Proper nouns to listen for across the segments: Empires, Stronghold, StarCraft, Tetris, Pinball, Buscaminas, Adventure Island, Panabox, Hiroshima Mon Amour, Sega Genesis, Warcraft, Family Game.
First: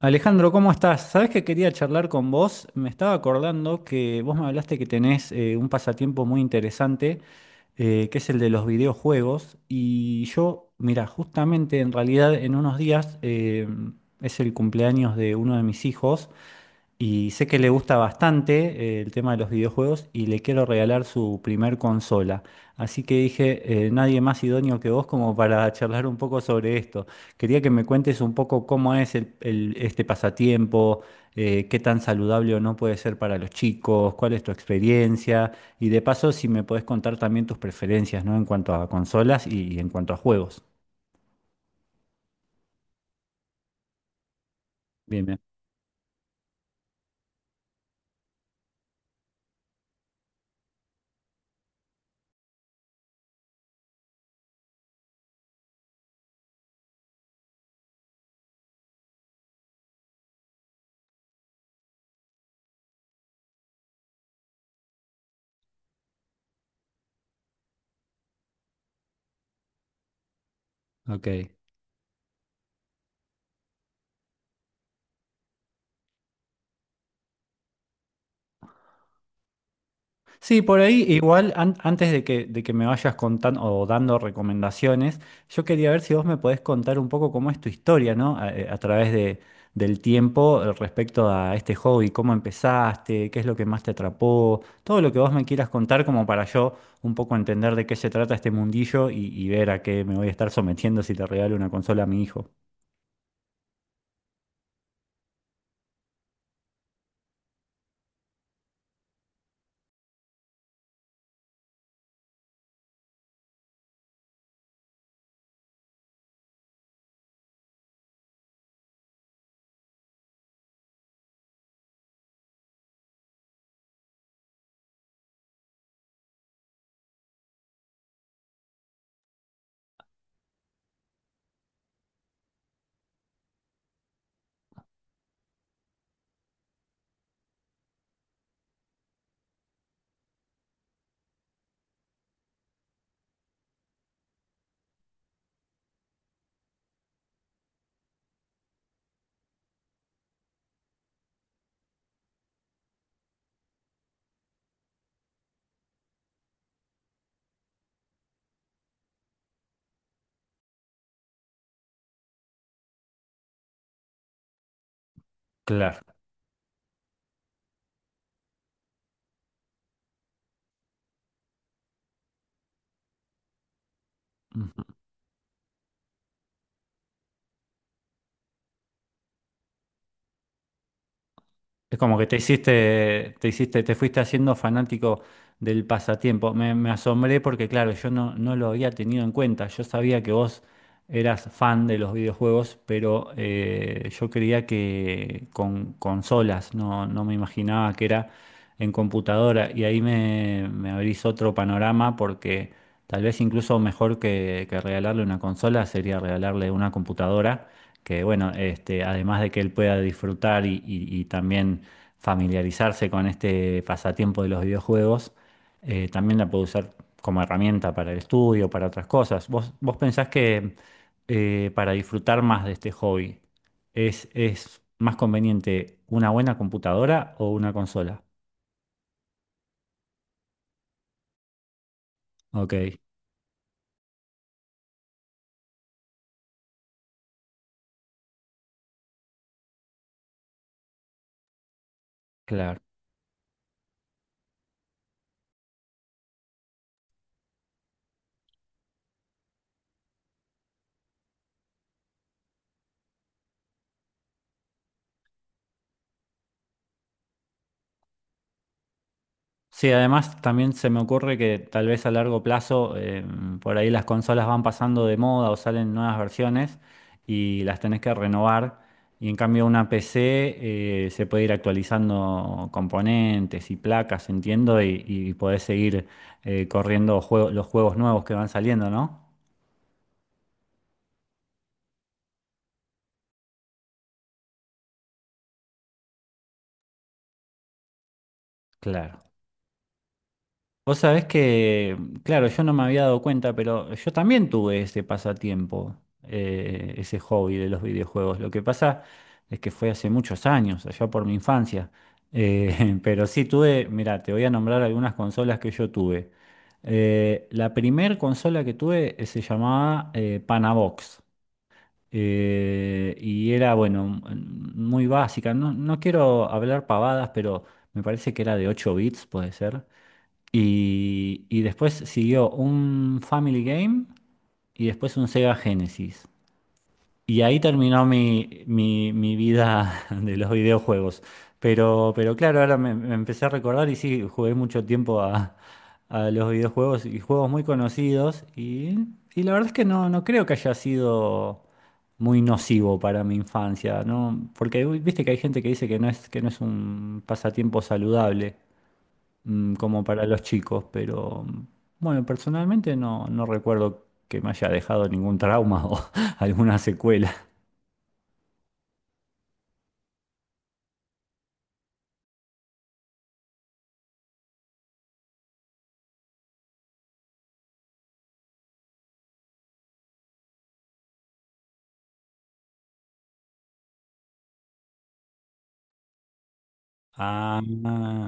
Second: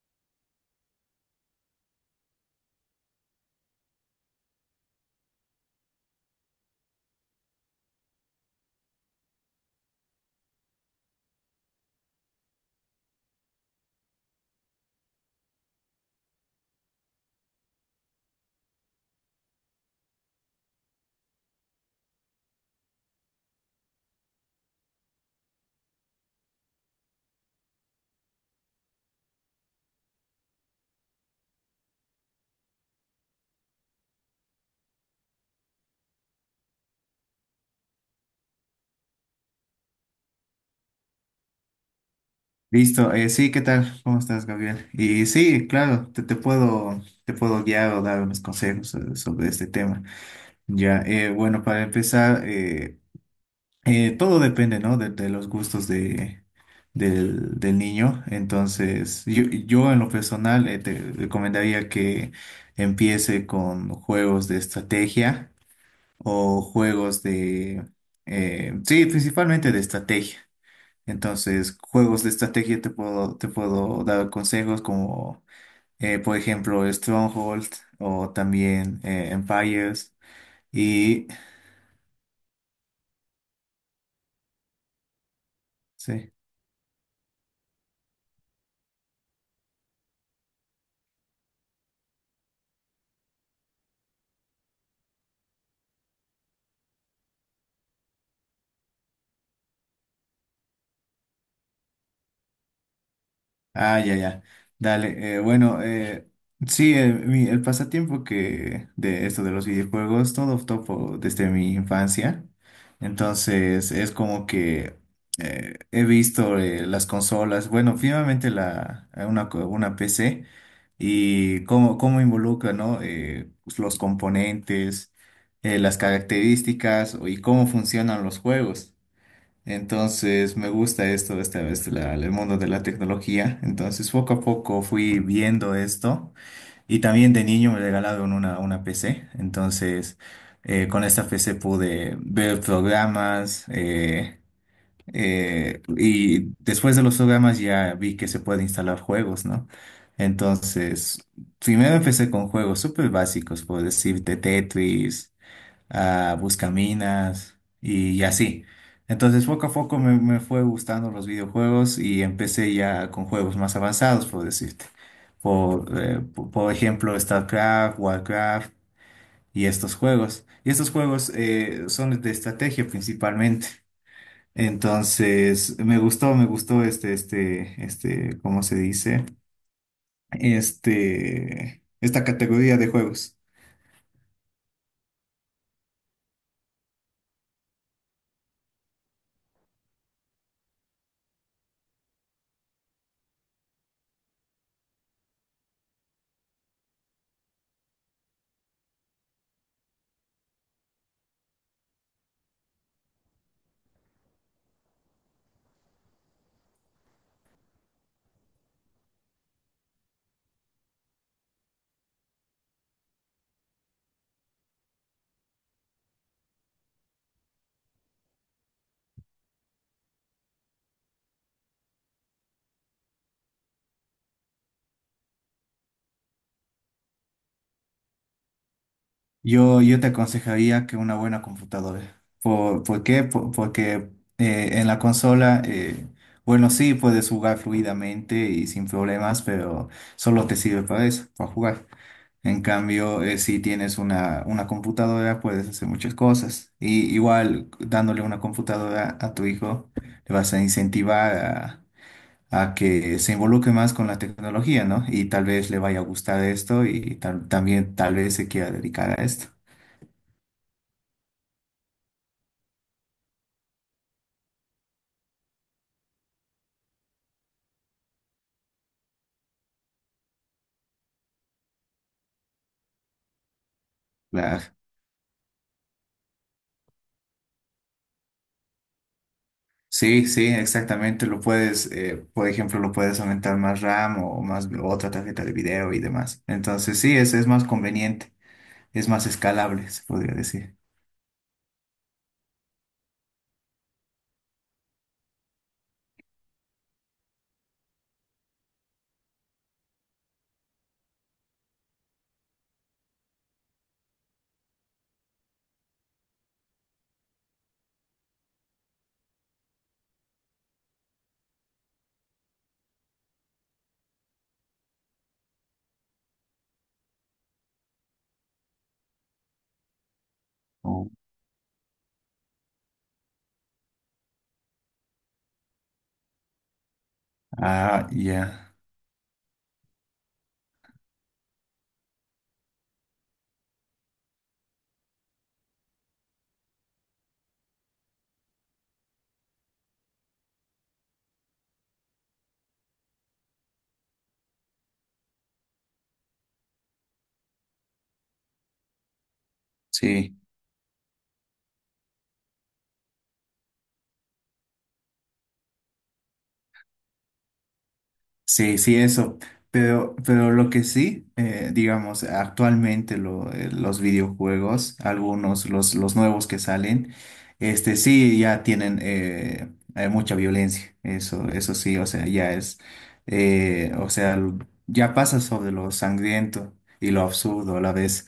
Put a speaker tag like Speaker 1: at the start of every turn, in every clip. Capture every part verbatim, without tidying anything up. Speaker 1: Alejandro, ¿cómo estás? Sabés que quería charlar con vos. Me estaba acordando que vos me hablaste que tenés eh, un pasatiempo muy interesante, eh, que es el de los videojuegos. Y yo, mira, justamente en realidad en unos días eh, es el cumpleaños de uno de mis hijos. Y sé que le gusta bastante eh, el tema de los videojuegos y le quiero regalar su primer consola. Así que dije, eh, nadie más idóneo que vos como para charlar un poco sobre esto. Quería que me cuentes un poco cómo es el- el- este pasatiempo, eh, qué tan saludable o no puede ser para los chicos, cuál es tu experiencia y de paso si me podés contar también tus preferencias, ¿no? En cuanto a consolas y, en cuanto a juegos.
Speaker 2: Listo, eh, sí, ¿qué tal? ¿Cómo estás, Gabriel?
Speaker 1: Bien,
Speaker 2: Y
Speaker 1: bien.
Speaker 2: sí, claro, te, te puedo, te puedo guiar o dar unos consejos eh, sobre este tema. Ya, eh, bueno, para empezar, eh, eh, todo depende, ¿no? De, de los gustos de, del, del niño. Entonces, yo, yo en lo personal eh, te recomendaría que empiece con juegos de estrategia o juegos de, eh, sí, principalmente de estrategia.
Speaker 1: Ok.
Speaker 2: Entonces, juegos de estrategia te puedo, te puedo dar consejos como, eh, por ejemplo, Stronghold o también eh, Empires.
Speaker 1: Sí, por ahí
Speaker 2: Y
Speaker 1: igual an- antes de que, de que me vayas contando o dando recomendaciones, yo quería ver si vos
Speaker 2: sí.
Speaker 1: me podés contar un poco cómo es tu historia, ¿no? A, eh, a través de, del tiempo eh, respecto a este hobby, cómo empezaste, qué es lo que más te atrapó, todo lo que vos me quieras contar como para yo un poco entender de qué se trata este mundillo y, y ver a qué me voy a estar sometiendo si te regalo una consola a mi hijo.
Speaker 2: Ah, ya, ya. Dale. Eh, bueno, eh, sí, eh, mi- el pasatiempo que de esto de los videojuegos, todo topo desde mi infancia. Entonces, es como que eh, he visto eh, las consolas, bueno, finalmente la, eh, una, co- una P C y cómo, cómo involucra, ¿no? Eh, pues, los componentes, eh, las características y cómo funcionan los juegos. Entonces me gusta esto de esta vez, la- el mundo de la tecnología. Entonces poco a poco fui viendo esto y también de niño me regalaron una, una P C. Entonces eh, con esta P C pude ver programas eh, eh, y después de los programas ya vi que se puede instalar juegos, ¿no? Entonces primero empecé con juegos súper básicos, por decirte Tetris a Buscaminas y, así. Entonces poco a poco me, me fue gustando los videojuegos y empecé ya con juegos más avanzados, por decirte. Por,
Speaker 1: Claro.
Speaker 2: eh, po- por ejemplo, StarCraft, Warcraft y estos juegos. Y estos juegos eh, son de estrategia principalmente. Entonces, me gustó, me gustó este, este, este, ¿cómo se dice? Este,
Speaker 1: Es como
Speaker 2: esta
Speaker 1: que te
Speaker 2: categoría de
Speaker 1: hiciste,
Speaker 2: juegos.
Speaker 1: te hiciste, te fuiste haciendo fanático del pasatiempo. Me, me asombré porque, claro, yo no, no lo había tenido en cuenta. Yo sabía que vos eras fan de los videojuegos, pero eh, yo creía que con consolas, no, no me imaginaba que era en computadora. Y ahí me, me abrís otro panorama porque tal vez incluso mejor que, que regalarle una consola sería regalarle una computadora, que bueno, este, además de que él pueda disfrutar y, y- y también familiarizarse con este pasatiempo de los videojuegos, eh, también la puede usar como herramienta para el estudio, para otras cosas. ¿Vos, vos pensás que eh, para disfrutar más de este hobby? ¿Es, es más conveniente una buena computadora o una consola?
Speaker 2: Yo, yo te aconsejaría que una buena computadora.
Speaker 1: Ok,
Speaker 2: ¿Por, por qué? Por- porque eh, en la consola, eh, bueno, sí puedes jugar fluidamente y sin problemas, pero solo te sirve para eso, para jugar. En
Speaker 1: claro.
Speaker 2: cambio, eh, si tienes una, una computadora, puedes hacer muchas cosas. Y igual, dándole una computadora a tu hijo, le vas a incentivar a, a que se involucre más con la tecnología, ¿no? Y tal vez le vaya a gustar esto y tal- también tal vez se quiera dedicar a esto.
Speaker 1: Sí, además también se me ocurre que tal vez a largo plazo eh, por ahí las consolas van pasando de moda o salen nuevas versiones y las tenés que renovar. Y en cambio una P C eh, se puede ir actualizando componentes y placas,
Speaker 2: Claro.
Speaker 1: entiendo, y, y, podés seguir eh, corriendo juego- los juegos nuevos que van saliendo, ¿no?
Speaker 2: Sí, sí, exactamente. Lo puedes, eh, por ejemplo, lo puedes aumentar más RAM o más otra tarjeta de video y demás. Entonces, sí, es, es más conveniente, es más
Speaker 1: Claro.
Speaker 2: escalable, se podría decir.
Speaker 1: Vos sabés que, claro, yo no me había dado cuenta, pero yo también tuve ese pasatiempo, eh, ese hobby de los videojuegos. Lo que pasa es que fue hace muchos años, allá por mi infancia. Eh, pero sí tuve, mira, te voy a nombrar algunas consolas que yo tuve. Eh, la primer consola que tuve eh, se llamaba eh, Panabox. Eh, y era, bueno, m- muy básica. No, no quiero hablar pavadas, pero me parece que era de ocho bits, puede ser.
Speaker 2: Oh.
Speaker 1: Y, y después siguió un Family Game y después un Sega Genesis. Y ahí terminó
Speaker 2: Ah,
Speaker 1: mi,
Speaker 2: ya.
Speaker 1: mi- mi vida de los videojuegos. Pero, pero claro, ahora me, me empecé a recordar y sí, jugué mucho tiempo a, a los videojuegos y juegos muy conocidos. Y, y la verdad es que no, no creo que haya sido muy nocivo para mi infancia, ¿no? Porque uy, viste que hay gente que dice que no es, que no es un pasatiempo saludable mm, como para
Speaker 2: Sí.
Speaker 1: los chicos, pero mm, bueno, personalmente no, no recuerdo que me haya dejado ningún trauma o alguna secuela.
Speaker 2: Sí, sí, eso. Pero, pero lo que sí, eh, digamos, actualmente lo- eh, los videojuegos, algunos, los, los nuevos que salen, este sí ya tienen eh, eh, mucha violencia. Eso, eso sí, o sea, ya es, eh, o sea, l- ya pasa sobre lo sangriento y lo
Speaker 1: Ah,
Speaker 2: absurdo a la vez.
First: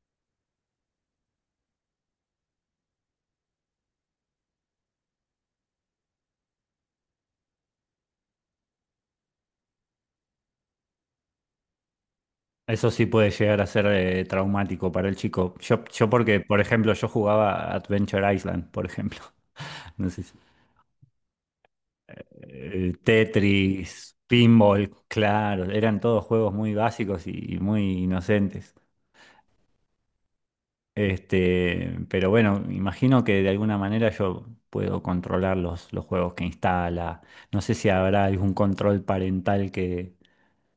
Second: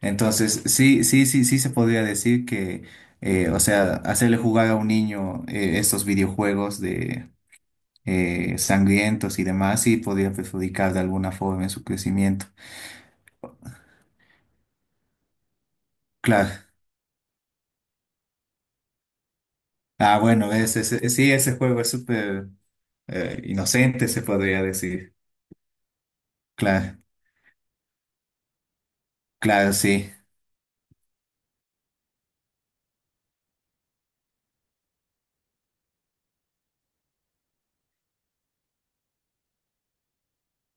Speaker 2: Entonces, sí, sí, sí, sí se podría decir que, eh, o sea, hacerle jugar a un niño eh, estos videojuegos eh, sangrientos y demás y podría perjudicar de alguna forma en su crecimiento.
Speaker 1: eso sí puede llegar a ser eh, traumático para el chico. Yo, yo porque,
Speaker 2: Claro.
Speaker 1: por ejemplo, yo jugaba Adventure Island, por ejemplo. No
Speaker 2: Ah,
Speaker 1: sé si-
Speaker 2: bueno, es, es- es- sí, ese juego es súper
Speaker 1: eh,
Speaker 2: eh, inocente,
Speaker 1: Tetris,
Speaker 2: se podría
Speaker 1: Pinball,
Speaker 2: decir.
Speaker 1: claro, eran todos juegos muy
Speaker 2: Claro,
Speaker 1: básicos y muy inocentes.
Speaker 2: claro, sí.
Speaker 1: Este, pero bueno, imagino que de alguna manera yo puedo controlar los, los juegos que instala. No sé si habrá algún control parental que,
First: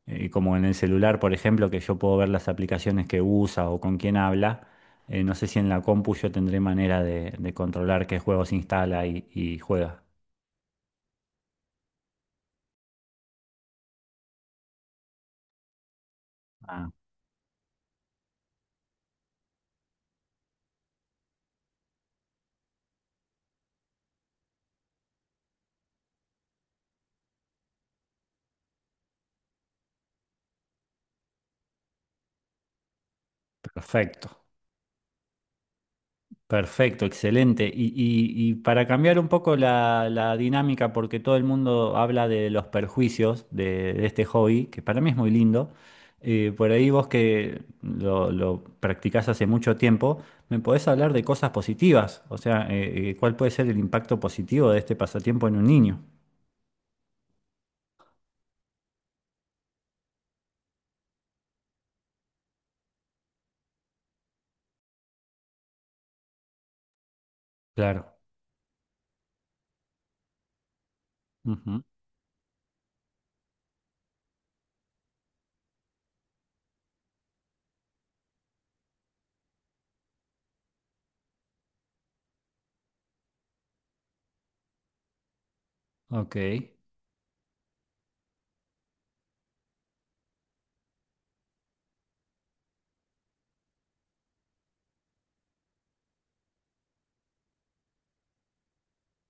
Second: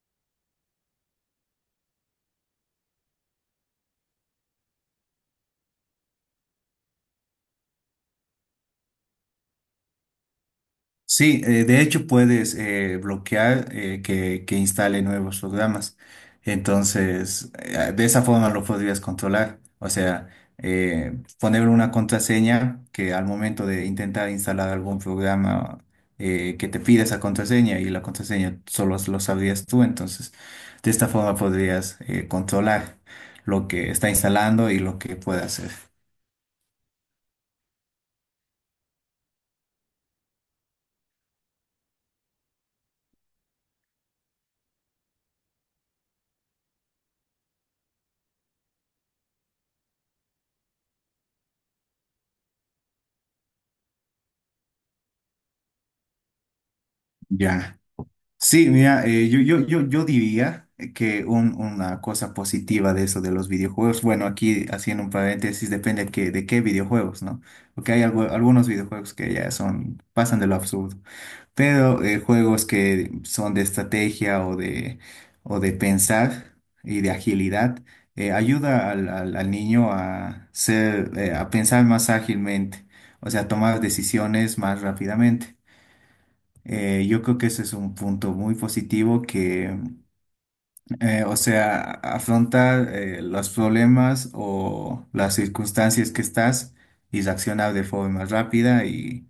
Speaker 1: eh, como en el celular, por ejemplo, que yo puedo ver las aplicaciones que usa o con quién habla. Eh, no sé si en la compu yo tendré manera de, de controlar qué juegos instala y, y juega.
Speaker 2: Sí, eh, de hecho puedes eh, bloquear eh, que, que instale nuevos programas.
Speaker 1: Ah,
Speaker 2: Entonces, eh, de esa forma lo podrías controlar. O sea, eh, ponerle una contraseña que al momento de intentar instalar algún programa eh, que te pida esa contraseña y la contraseña solo lo sabrías tú. Entonces, de esta forma podrías eh, controlar lo que está
Speaker 1: perfecto.
Speaker 2: instalando y lo que puede hacer.
Speaker 1: Perfecto, excelente. Y, y- y para cambiar un poco la, la dinámica, porque todo el mundo habla de los perjuicios de, de este hobby, que para mí es muy lindo, eh, por ahí vos que lo, lo practicás hace mucho tiempo, ¿me podés hablar de cosas positivas? O sea, eh, eh, ¿cuál puede ser el impacto positivo de este pasatiempo en un niño?
Speaker 2: Ya. Sí, mira, eh, yo, yo, yo, yo diría que un- una cosa positiva de eso de los videojuegos, bueno, aquí haciendo un paréntesis, depende de qué, de qué videojuegos, ¿no? Porque hay
Speaker 1: Claro.
Speaker 2: algu- algunos videojuegos que ya son, pasan de lo absurdo,
Speaker 1: Ujú.
Speaker 2: pero eh, juegos que son de estrategia o de, o de pensar y de agilidad, eh, ayuda al, al, al niño a ser, eh, a pensar más ágilmente, o sea, tomar decisiones más rápidamente.
Speaker 1: Ok.
Speaker 2: Eh, yo creo que ese es un punto muy positivo que, eh, o sea, afrontar eh, los problemas o las circunstancias que estás y reaccionar de forma rápida y,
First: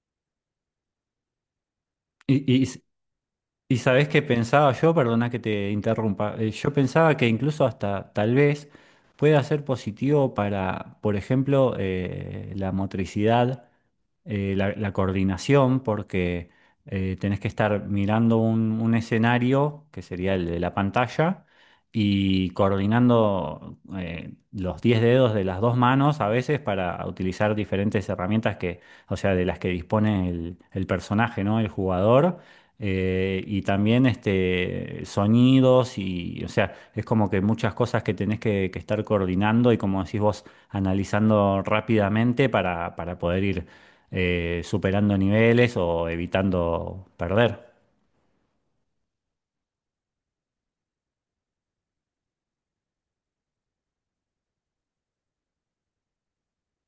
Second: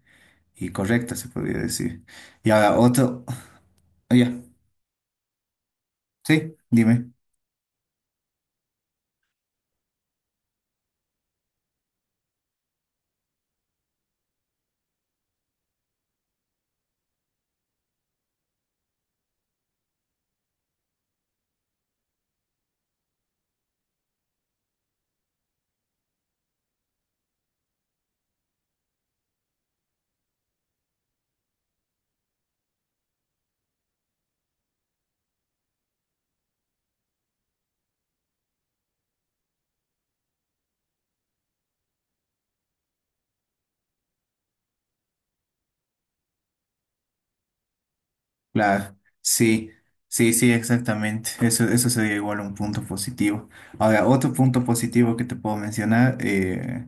Speaker 2: y correcta, se podría decir. Y
Speaker 1: ¿Y,
Speaker 2: ahora
Speaker 1: y
Speaker 2: otro,
Speaker 1: y sabés
Speaker 2: oh,
Speaker 1: qué
Speaker 2: ya,
Speaker 1: pensaba yo, perdona que te interrumpa, eh,
Speaker 2: sí,
Speaker 1: yo
Speaker 2: dime,
Speaker 1: pensaba que incluso hasta tal vez pueda ser positivo para, por ejemplo, eh, la motricidad, eh, la, la coordinación, porque eh, tenés que estar mirando un, un escenario, que sería el de la pantalla, y coordinando eh, los diez dedos de las dos manos a veces para utilizar diferentes herramientas que, o sea, de las que dispone el, el personaje, ¿no? El jugador. eh, y también este, sonidos y, o sea, es como que muchas cosas que tenés que, que estar coordinando y como decís vos, analizando rápidamente para, para poder ir eh, superando niveles o evitando perder.
Speaker 2: claro, sí, sí, sí, exactamente. Eso, eso sería igual un punto positivo. Ahora, otro punto positivo que te puedo mencionar, eh,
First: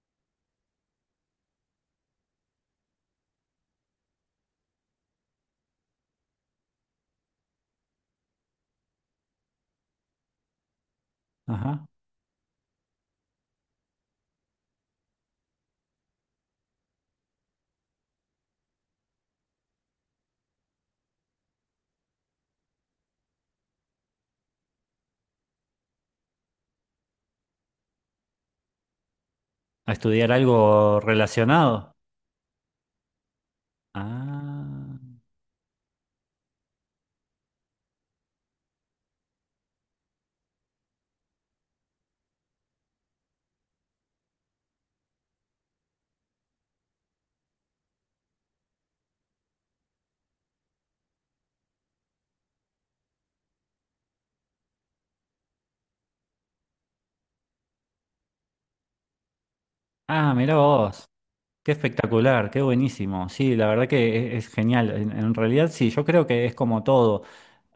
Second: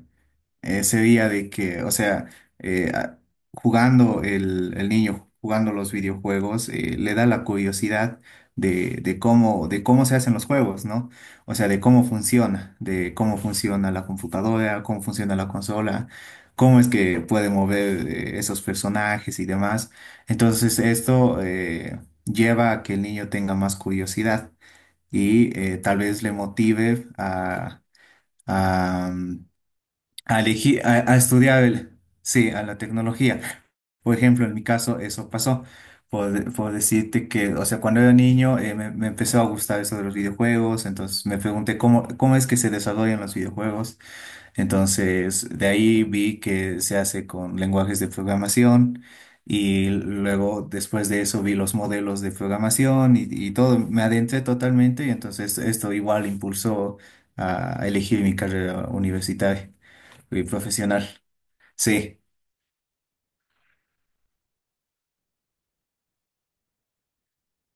Speaker 2: ese día de que, o sea, eh, a- jugando el, el niño, jugando los videojuegos, eh, le da la curiosidad de, de cómo, de cómo se hacen los juegos, ¿no? O sea, de
Speaker 1: Ajá.
Speaker 2: cómo funciona, de cómo funciona la computadora, cómo funciona la consola, cómo es que puede mover eh, esos personajes y demás. Entonces, esto eh, lleva a que el niño tenga más curiosidad y eh, tal vez le motive a... a
Speaker 1: A estudiar
Speaker 2: a, elegi-
Speaker 1: algo
Speaker 2: a- a estudiar
Speaker 1: relacionado.
Speaker 2: el- sí, a la tecnología. Por ejemplo, en mi
Speaker 1: Ah,
Speaker 2: caso eso pasó. Por, por decirte que, o sea, cuando era niño eh, me, me empezó a gustar eso de los videojuegos, entonces me pregunté cómo, cómo es que se desarrollan los videojuegos. Entonces, de ahí vi que se hace con lenguajes de programación y luego después de eso vi los modelos de programación y, y todo, me adentré totalmente y entonces esto igual impulsó a elegir mi carrera universitaria.
Speaker 1: ah,
Speaker 2: Y
Speaker 1: mira
Speaker 2: profesional.
Speaker 1: vos. Qué
Speaker 2: Sí,
Speaker 1: espectacular, qué buenísimo. Sí, la verdad que es, es genial. En, en realidad, sí, yo creo que es como todo.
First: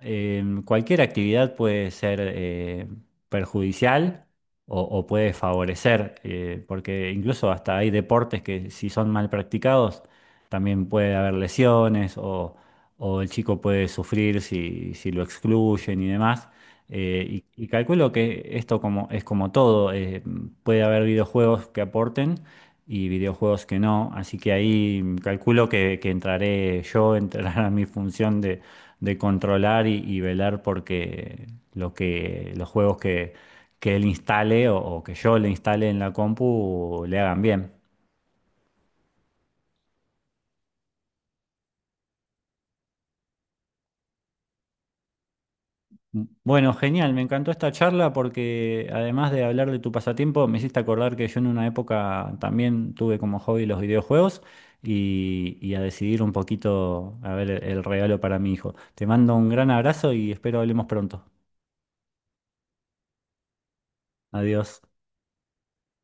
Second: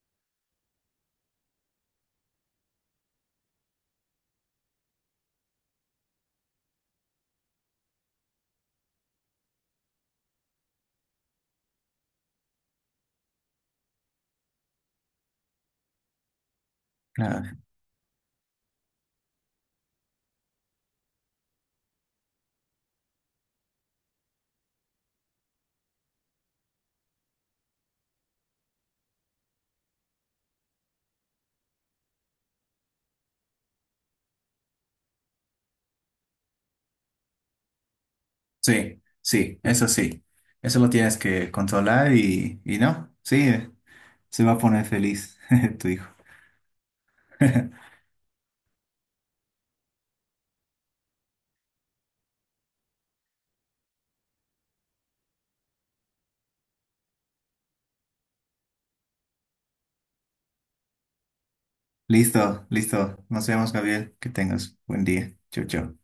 Speaker 1: Eh, cualquier actividad puede ser eh, perjudicial o, o puede favorecer, eh, porque incluso hasta hay deportes que si son mal practicados, también puede haber lesiones o, o el chico puede sufrir si, si lo excluyen y demás. Eh,
Speaker 2: ah,
Speaker 1: y, y calculo que esto como, es como todo. eh, puede haber videojuegos que aporten y videojuegos que no. Así que ahí calculo que, que entraré yo, entrará mi función de, de controlar y, y velar porque lo que, los juegos que, que él instale o, o que yo le instale en la compu le hagan bien.
Speaker 2: sí, sí, eso sí. Eso lo tienes que controlar y, y no, sí, se va a poner feliz tu hijo.
Speaker 1: Bueno, genial, me encantó esta charla porque además de hablar de tu pasatiempo, me hiciste acordar que yo en una época también tuve como hobby los videojuegos y, y a decidir un poquito a ver el regalo para mi hijo. Te mando un gran abrazo y espero hablemos pronto.
Speaker 2: Listo, listo. Nos vemos, Gabriel. Que
Speaker 1: Adiós.
Speaker 2: tengas buen día. Chau, chau.